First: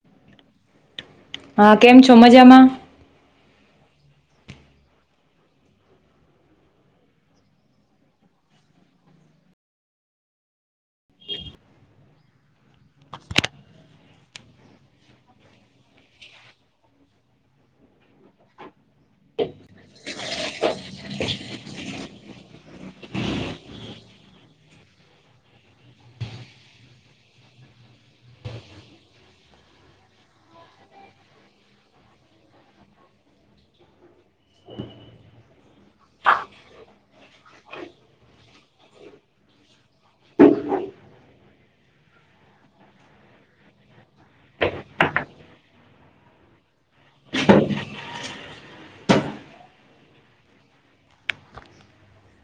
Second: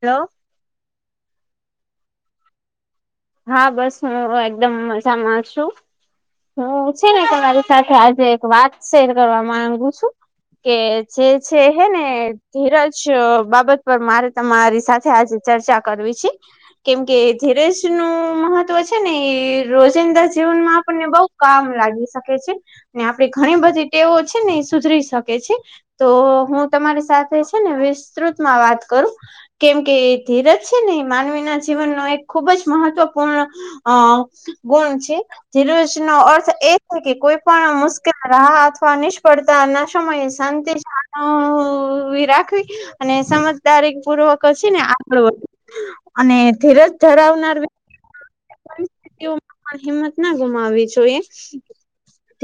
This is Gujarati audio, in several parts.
હેલો. હા, કેમ છો મજામાં? હા, બસ હું એકદમ મજામાં છું. હું છે ને તમારી સાથે આજે એક વાત શેર કરવા માંગુ છું. કે જે છે હે ને ધીરજ બાબત મારે તમારી સાથે આજે ચર્ચા કરવી છે, કેમ કે ધીરેજ નું મહત્વ છે ને એ રોજિંદા જીવન માં આપણને બઉ કામ લાગી શકે છે. ને આપડી ઘણી બધી તેવું છે ને એ સુધરી શકે છે. તો હું તમારી સાથે છે ને વિસ્તૃતમાં વાત કરું. કેમ કે એ ધીરજ છે ને એ માનવીના જીવનનો એક ખૂબ જ મહત્વપૂર્ણ અ ગુણ છે. ધીરજ નો અર્થ એ છે કે કોઈ પણ મુશ્કેલ અથવા નિષ્ફળતા ના સમયે શાંતિ રાખવી અને સમજદારી પૂર્વક જ છે ને આપણું અને ધીરજ ધરાવનાર પણ હિંમત ના ગુમાવી જોઈએ.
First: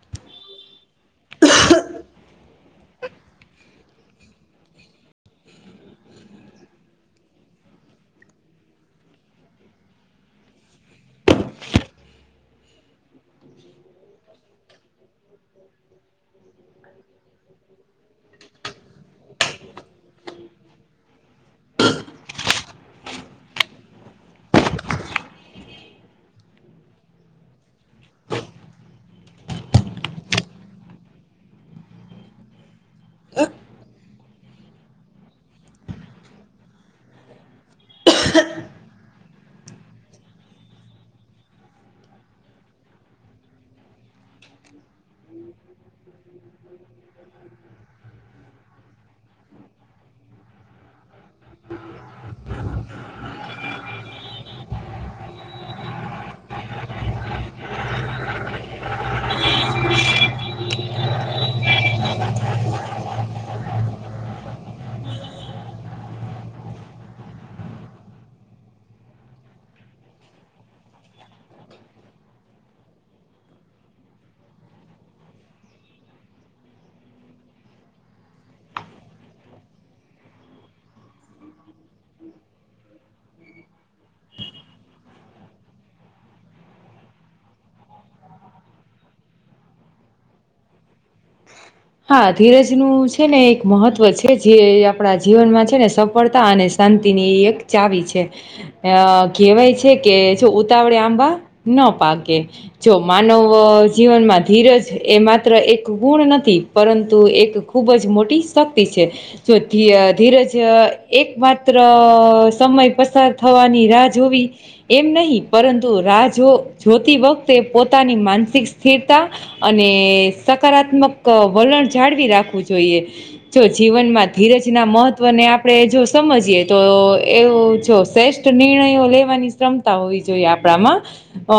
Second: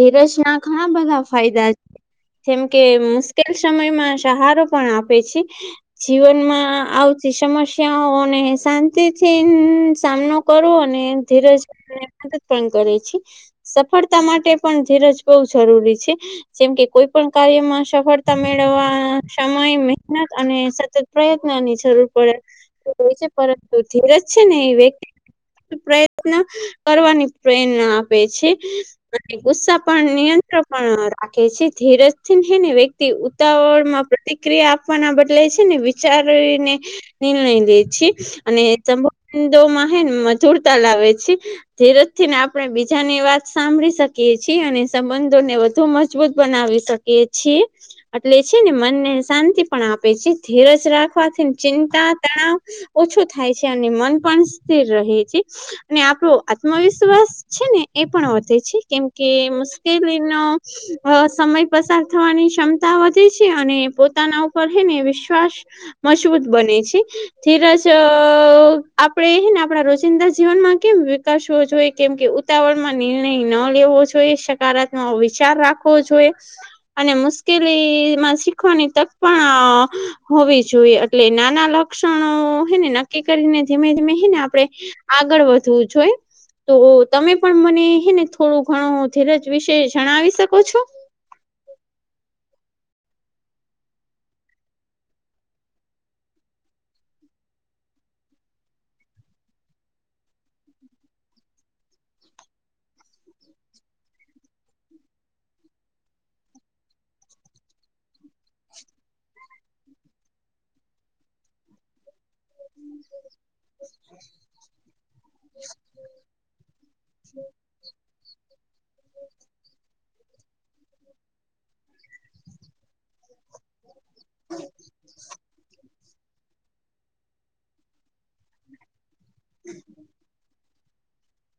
ધીરજ ના ઘણા બધા ફાયદા છે. જેમ કે મુશ્કેલ સમયમાં સહારો પણ આપે છે. જીવનમાં આવતી સમસ્યાઓ અને શાંતિ થીન સામનો કરવો અને ધીરજ મદ પણ કરે છે. સફળતા માટે પણ ધીરજ બહ જરૂરી છે. જેમ કે કોઈ પણ કાર્યમાં સફળતા મેળવવા સમય, મહેનત અને સતત પ્રયત્ન ની જરૂર પડે. હોય છે પરંતુ ધીરજ છે ને એ વ્ય પ્રયત્ન કરવાની પ્રેરણા આપે છે. અને ગુસ્સા પણ નિયંત્ર પણ રાખે છે, ધીરજથી હેને વ્યક્તિ વાતાવરણમાં પ્રતિક્રિયા આપવાના બદલે છે ને વિચારીને નિર્ણય લે છે અને સંબંધોમાં હેન મથુરતા લાવે છે. ધીરજ થી ને આપણે બીજાની વાત સાંભળી શકીએ છીએ અને સંબંધોને વધુ મજબૂત બનાવી શક એ છે. એટલે છે ને મનને શાંતિ પણ આપે છે ધીરજ રાખવાથી ચિંતા, તણાવ ઓછો થાય છે અને મન પણ સ્થિર રહે છે અને આપણો આત્મવિશ્વાસ છે ને એ પણ વધે છે, કેમ કે મુશ્કેલીનો અ સમય પસાર થવાની ક્ષમતા વધે છે અને પોતાના ઉપર છેને વિશ્વાસ મજબૂત બને છે. ધીરજ અ આ આપણે એને આપણા રોજિંદા જીવનમાં કેમ વિકસવો જોઈએ કેમ કે ઉતાવળમાં નિર્ણય ન લેવો જોઈએ, શ સકારાત્મ વિચાર રાખવો જોઈએ. અને મુશ્કેલીમાં શીખવાની તક પણ હોવી જોઈએ. એટલે નાના લક્ષણો હેને નક્કી કરીને જેમે હ ને આપડે આગળ વધવું જોઈ. તો તમે પણ મને હે ને થોડું ઘણો ધીરજ વિશે જણાવી શકો છો [inaudible] હા ધીરજ નું છે ને એક મહત્વ છે જે આપડા જીવનમાં છે ને સફળતા અને શાંતિની એક ચાવી છે અ કહેવાય છે કે જો ઉતાવળે આંબા ન પાકે જો માનવ જીવનમાં ધીરજ એ માત્ર એક ગુણ નથી પરંતુ એક ખૂબ જ મોટી શક્તિ છે જો ધિઅ ધીરજ એક માત્ર સમય પસાર થવાની રાહ જોવી એમ નહીં પરંતુ રાહ જો જોતી વખતે પોતાની માનસિક સ્થિરતા અને સકારાત્મક વલણ જાળવી રાખવું જોઈએ જો જીવનમાં ધીરજના મહત્વને આપડે જો એવું જો શ્રેષ્ઠ નિર્ણયો લેવાની ક્ષમતા હોવી જોઈએ આપડા માં અ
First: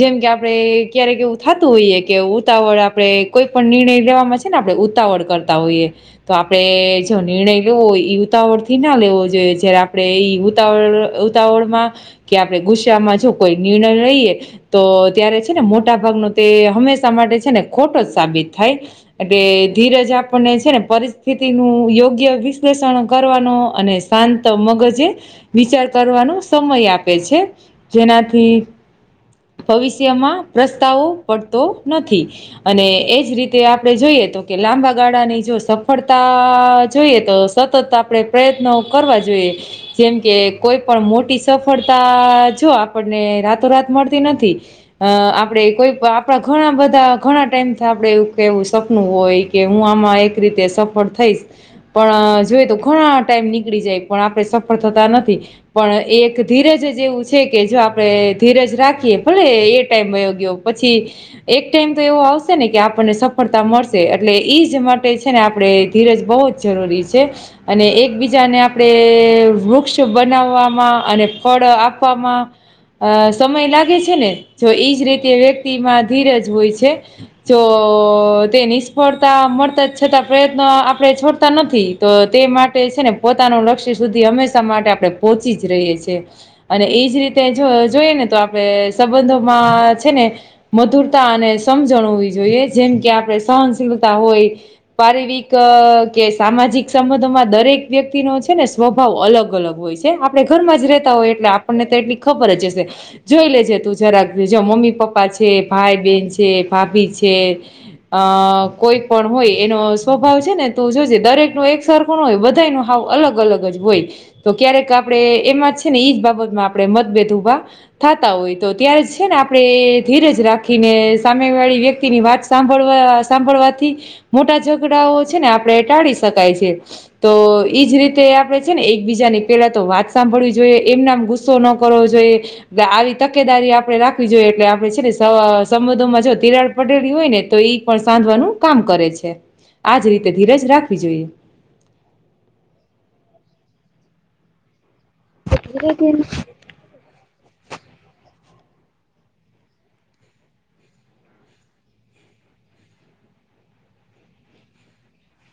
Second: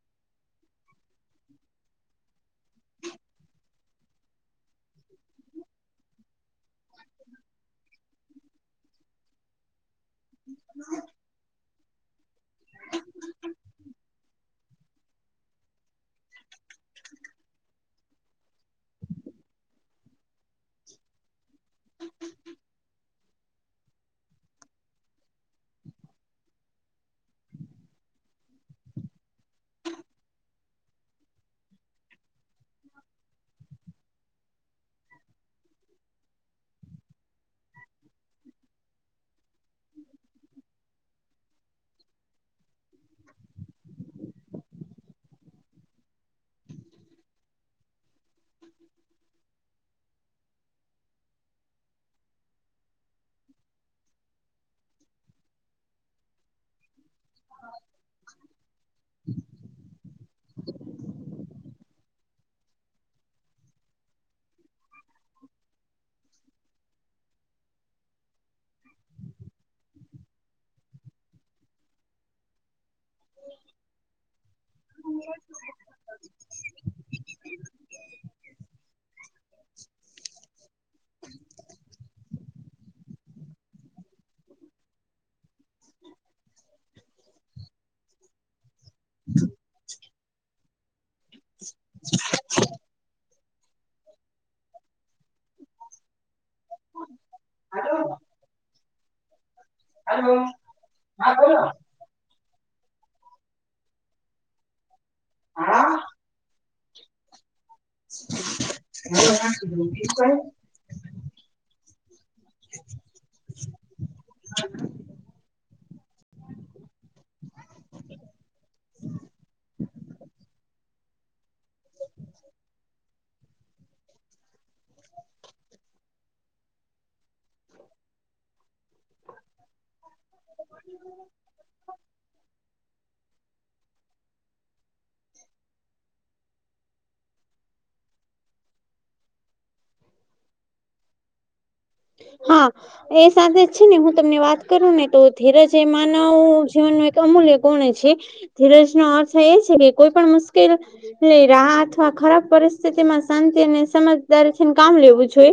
જેમ કે આપડે ક્યારેક એવું થતું હોઈએ કે ઉતાવળ આપડે કોઈ પણ નિર્ણય લેવામાં છે ને આપડે ઉતાવળ કરતા હોઈએ તો જો નિર્ણય લેવો હોય યુવતા વથી ના લેવો જોઈએ ક્યારે આ પડે ઉતાવળ ઉતાવળમાં કે આપડે ગુસ્સામાં જો કોઈ નિર્ણય લઈએ તો ત્યારે છે ને મોટા ભાગનો તે હંમેશા માટે છે ને ખોટો જ સાબિત થાય એટલે ધીરજ આપણને છે ને પરિસ્થિતિ નું યોગ્ય વિશ્લેષણ કરવાનો અને શાંત મગજે વિચાર કરવાનો સમય આપે છે. જેનાથી, ભવિષ્યમાં પ્રસ્તાવો પડતો નથી અને, એ જ રીતે આપડે જોઈએ તો કે લાંબા ગાળાની જો સફળતા જોઈએ તો સતત આપડે પ્રયત્નો કરવા જોઈએ. જેમ કે કોઈ પણ મોટી સફળતા જો આપણને રાતોરાત મળતી નથી. અ આપડે કોઈ આપડા ઘણા બધા ઘણા ટાઈમ આપડે એવું કેવું સપનું હોય કે હું આમાં એક રીતે સફળ થઈશ. પણ જોઈ તો ઘણા ટાઈમ નીકળી જાય પણ આપડે સફળ થતા નથી પણ એક ધીરજ જ એવું છે કે જો આપડે ધીરજ રાખીએ ભલે એ ટાઈમ વયો ગયો. પછી એક ટાઈમ તો એવું આવ શે ને કે આપણને સફળતા મળશે એટલે એજ માટે છે ને આપડે ધીરજ બહુ જ જરૂરી છે. અને એકબીજાને આપડે વૃક્ષ બનાવવામાં અને ફળ આપવામાં, અ સમય લાગે છે ને જો એજ રીતે વ્યક્તિમાં ધીરજ હોય છે. તો તે નિષ્ફળતા મળતા છતાં પ્રયત્નો આપડે નથી. તો તે માટે છે ને પોતાનું લક્ષ્ય સુધી હંમેશા માટે આપડે પોહોંચી જ રહીએ છે અને એજ રીતે જો જોઈએ ને તો આપડે સંબંધોમાં છે ને, મધુરતા અને સમજણ હોવી જોઈએ જેમ કે આપડે સહનશીલતા હોય. પારરિવક કે સામાજિક સંબંધોમાં દરેક હલો વ્યક્તિ નો છે ને સ્વભાવ અલગ અલગ હોય છે. કે હલો આપડે ઘરમાં જ રેહતા હોય હા એટલે બોલો આપણને તો એટલી ખબર જ હશે. જોઈ લેજે તું જરાક જો મમ્મી પપ્પા છે, ભાઈ હા બેહેન છે, ભાભી છે. છે અ કોઈ પણ હોય એનો સ્વભાવ છે ને દરેક નુ એક સરખું નો હોય બધા નુ હાવ અલગ અલગ જ હોય, તો ક્યારેક આપડે એમાં છે ને એજ બાબતમાં આપડે મતભેદ ઉભા થાતા હોય તો ત્યારે છે ને આપડે ધીરજ રાખીને સામે વાળી વ્યક તીની વાત સાંભળવા સાંભળવાથી મોટા ઝઘડાઓ છે ને આપડે ટાળી શકાય છે. તો ઈજ રીતે આપડે છે ને એકબીજાની પેલા તો વાત સાંભળવી જોઈએ એમ નામ ગુસ્ સો ન કરવો જોઈએ. આવી તકેદારી આપડે રાખવી જોઈએ એટલે આપણે છે ને સંબંધોમાં જો તિરાડ, [unintelligible] હોય ને તો એ પણ સાંધવાનું કામ કરે છે, આજ રીતે ધીરજ રાખવી જોઈએ. હા એ સાથે જ છે ને હું તમને વાત કરું ને તો, ધીરજ એ માનવ જીવન નું એક અમૂલ્ય ગુણ છે. ધીરજ નો અર્થ એ છે કે કોઈ પણ મુશ્કેલ, રાહ અથવા ખરાબ પરિસ્થિતિ માં શાંતિ અને સમજદારી ને કામ લેવું જોઈ.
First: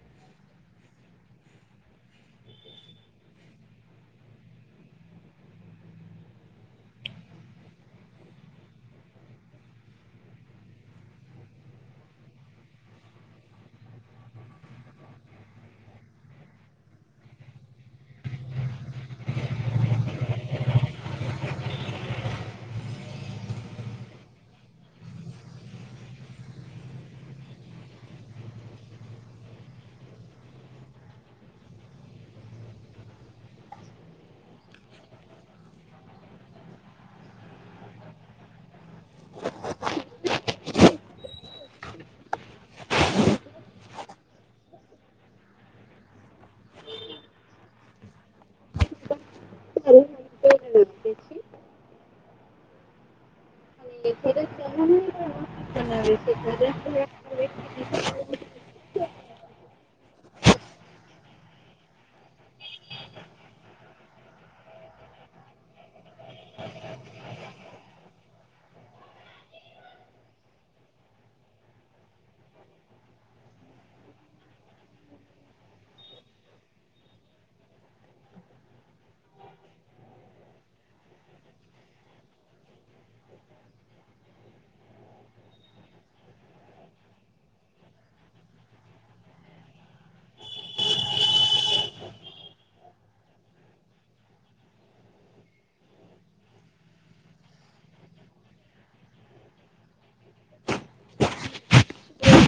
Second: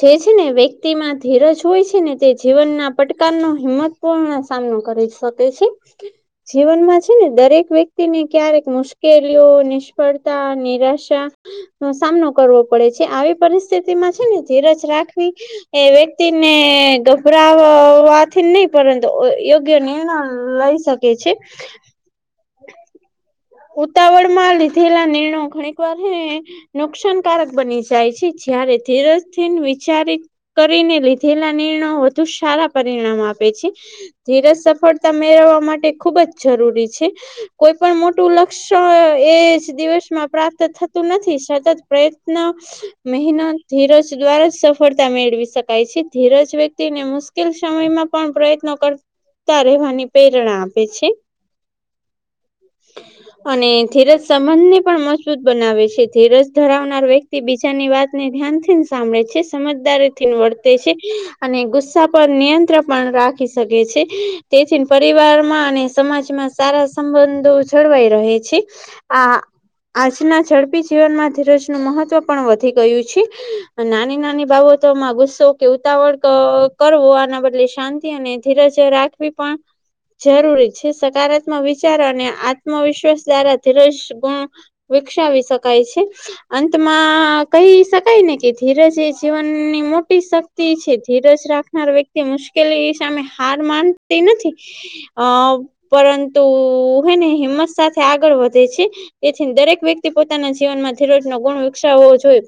જે છે ને વ્યક્તિમાં ધીરજ હોય છે ને તે જીવનના પટકાર ન હિંમત, પુણ સામનો કર સકે છે. જીવનમાં છે ને દરેક વ્યક્તિને ક્યારેક મુશ્કેલીઓ, નિષ્ફળતા, નિરાશા, નો સામનો કરવો પડે છે આવી પરિસ્થિતિમાં છે ને ધીરજ રાખવી, એ વ્યક્તિને ગભરાવાથી નહી પરંતુ યોગ્ય નિર્ણય લઈ શકે કે છે. ઉતાવળ માં લીધેલા નિર્ણયો ઘણીક વાર છે ને, નુકસાનકારક બની જાય છે જયારે ધીરજથીન વિચારી ન, કરીને લીધેલા નિર્ણયો વધુ સારા પરિણામ આપે છે. ધીરજ સફળતા મેળવવા માટે ખુબ જ જરૂરી છે કોઈ પણ મો મોટું લક્ષણ એજ દિવસમાં પ્રાપ્ત થતું નથી સતત પ્રયત્ન મહેનત ધીરજ દ્વારા સફળતા મેળવી શકાય છે ધીરજ વ્યક્તિ ને મુ શકિલ સમયમાં પણ પ્રયત્નો કરતા રહેવાની પ્રેરણા આપે છે. અને ધીરજ સંબંધને પણ મજબૂત બનાવે છે ધીરજ ધરાવનાર વ્યક્તિ તે બીજાની વાતને ધ્યાનથીન સાંભળે છે સમજદારી થીન વર્તે છે. અને ગુસ્સા પર નિયંત્ર પણ રાખી શકે છે તેથી પરિવારમાં અને સમાજમાં. સારા સંબંધો જળવાઈ રહે છે આ. આજના ઝડપી જીવનમાં ધીરજનું મહત્વ પણ વધી ગયું છે. નાની નાની બાબતોમાં ગુસ્સો કે ઉતાવળ તો કરવો આના બદલે શાંતી અને ધીરજ રાખ. ખ્વી પણ જરૂરી છે. સકારાત્મક વિચારો અને આ આત્મવિશ્વાસ દ્વારા ધીરજ ગુણ વિકસાવી શકાય છે. અંતમાં કહી શકાય ને કે ધીરજ એ જીવનની મોટી શક્ તી છે ધીરજ રાખનાર વ્યક્તિ મુશ્કેલી સામે હાર માનતી નથી અ પરંતુ હે, ને. હિંમત સાથે આગળ વધે છે તેથી દરેક વ્યક્તિ પોતાના જીવનમાં. ધીરજનો ગુણ વિકસાવો જોઈએ.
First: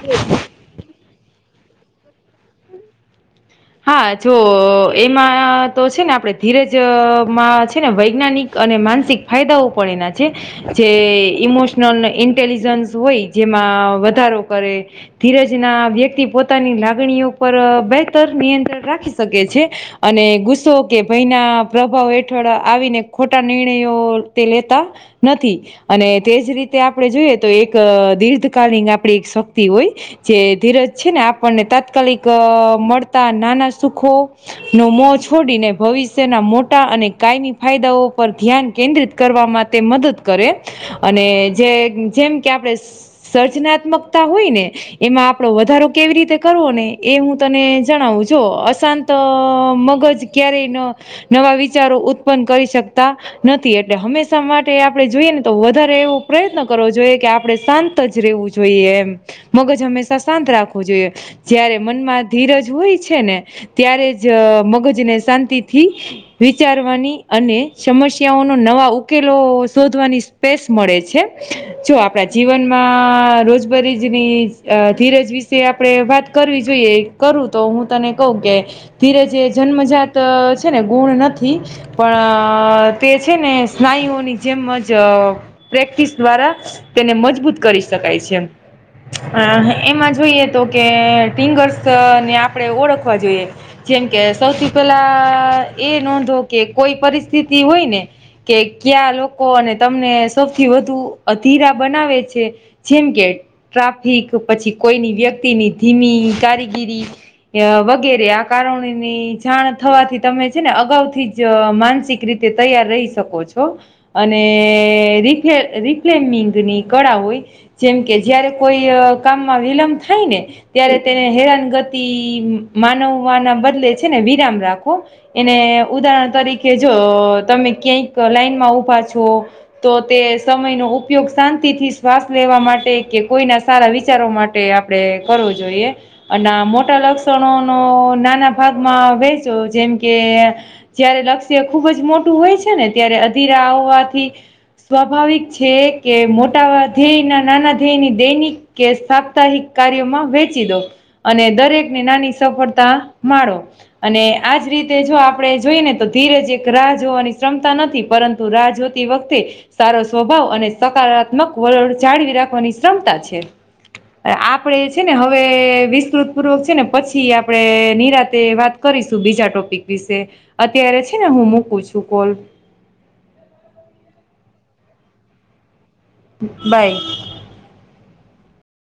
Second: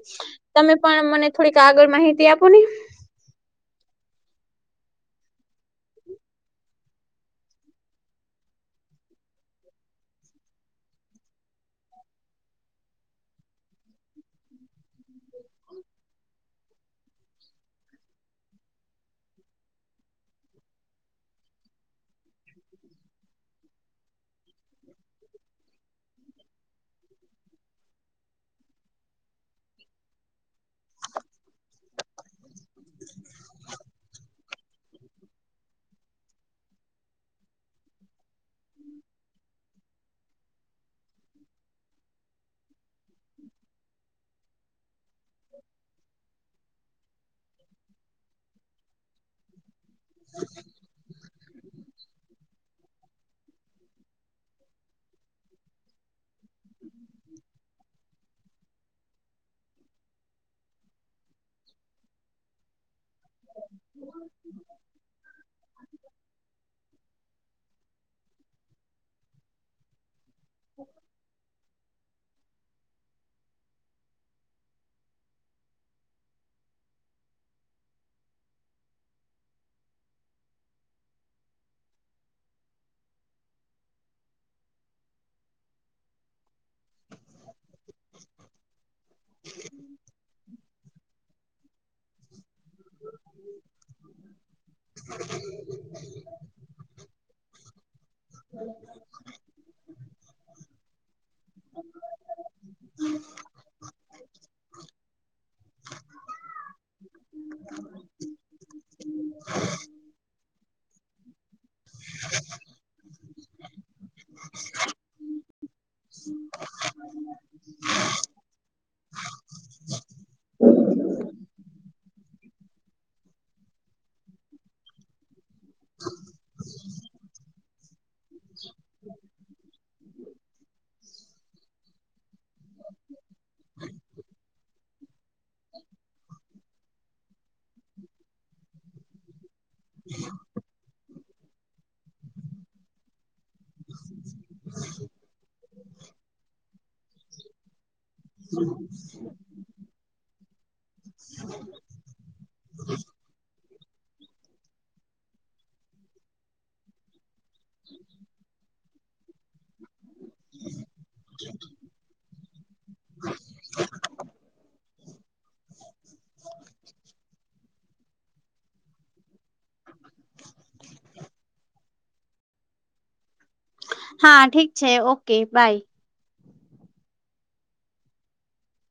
તમે પણ મને થોડીક આગળ માહિતી આપો ને. હા જો એમાં તો છે ને આપણેે ધીરજમાં છે ને વૈજ્ઞાનિક. અને માનસિક ફાયદાઓ પણ એના છે. જે ઈમોશનલ ને ઇન્ટેલિજન્સ હોય જેમાં વધારો કરે. ધીરજ ના વ્યક્તિ પોતાની લાગણીઓ પર બેહેતર નિયંત્રણ રાખી શકે છે. અને ગુસ્સો કે ભયના પ્રભાવ હેઠળ આવીને ખોટા નિર્ણયો તે લેતા. નથી. અને તેજ રીતે આપણે જોઈએ તો એક દીર્ધકાલીન આપણી એક શક્તિ હોય. જે ધીરજ છે ને આપણને તાત્કાલિક મળતા નાના સુખો. નો મોહ છોડીને ભવિષ્યના મોટા અને કાયમી ફાયદાઓ પર ધ્યાન કેન્દ્રિત કરવા માટે. તે મદદ કરે અને જે જેમ કે આપણે. સર્જનાત્મકતા હોય ને એમાં આપડો વધારો કેવી રીતે કરવો ને એ હું તને. જણાવું જો અશાંત મગજ ક્યારેય ન નવા વિચારો ઉત્પન્ન કરી શકતા નથી એટલે હંમેશા માટે આપણે જોઈએ ને તો વધારે એવો પ્રયત્ન કરવો જોઈએ કે આપણે શાંત ત જ રહેવું જોઈએ એમ મગજ હંમેશા શાંત રાખવું જોઈએ. જ્યારે મનમાં ધીરજ હોય જ. છે ને ત્યારે જ અ મગજને શાંતિથી વિચારવાની અને સમસ્યાઓનો નવા ઉકેલો શોધવાની સ્પેસ મળે છે. જો આપણા જીવનમાં રોજબરીજની ધીરજ વિશે આપણે વાત કરવી જોઈએ કરું તો હું તને કઉ કે ધીરજ એ જન્મજાત છે ને ગુણ નથી પણ તે છે ને સ્નાયુઓની જેમ જ અ પ્રેક્ટિસ દ્વારા તેને મજબૂત કરીશ. શકાય છે એમ. એમાં જોઈએ તો કે ટિંગર્સ ને આપ આપણે ઓળખવા જોઈએ જેમકે સૌથી પહેલાં એ નોંધો કે કોઈ પરિસ સ્થિતિ હોય ને કે ક્યા લોકો અને તમને સૌથી વધુ અધીરા બનાવે છે. જેમ કે ટ્રાફિક પછી કોઈની વ્યક્તિની ધીમી કારીગીરી કેઅ વગેરે આ કારણોની જાણ થવાથી તમે છે ને અગાઉથી જ માનસિક રીતે તૈયાર રહી શકો છો. અને રિફ્લે રિફ્લેમિંગની કળા હોય જેમ કે જયારે કોઈ અ કામમાં વિલંબ થાય ને ત્યારે તેને હેરાનગતિ તિ માનવવા ના બદલે છે ને વિરામ રાખો એને ઉદાહરણ તરીકે જો તમે ક્યાંક લાઈનમાં ઉભા છો. તો તે સમયનો ઉપયોગ શાંતિથી શ્વાસ લેવા માટે કે કોઈના સારા વિચારો માટ ટે આપણેે કરવું જોઈએ અને આ મોટા લક્ષ ક્ષણોનો નાના ભાગમાં વહેચો જેમ કે જયારે લક્ષ્ય ખુબ જ મોટું હોય છે ને ત્યારે અધીરા આવવાથી સ્વાભાવિક છે કે મોટા ધ્યેય ના નાના ધ્યેયની દૈનિક કે સાપ્તાહિક કાર્યમાં વહેચી દો અને દરેક નાની સફળતા મારો અને આજ રીતે જો આપણે જોઈ ને તો ધીરજ એક રાહ જોવાની ક્ષમતા નથી પરં રાહ જોતી વખતે સારો સ્વભાવ અને સકારાત્મક વલળ જાળવી રાખવાની ક્ષમતા છે. આપડે છે ને હવે વિસ્તૃત પૂર્વક છે ને પછી આપણેે નિરાતે વાત કરીશું બીજા ટોપિક વિશે. અત્યારે છે ને હું મૂકું છું કોલ. હા ઠીક છે ઓકે બાય. બાય.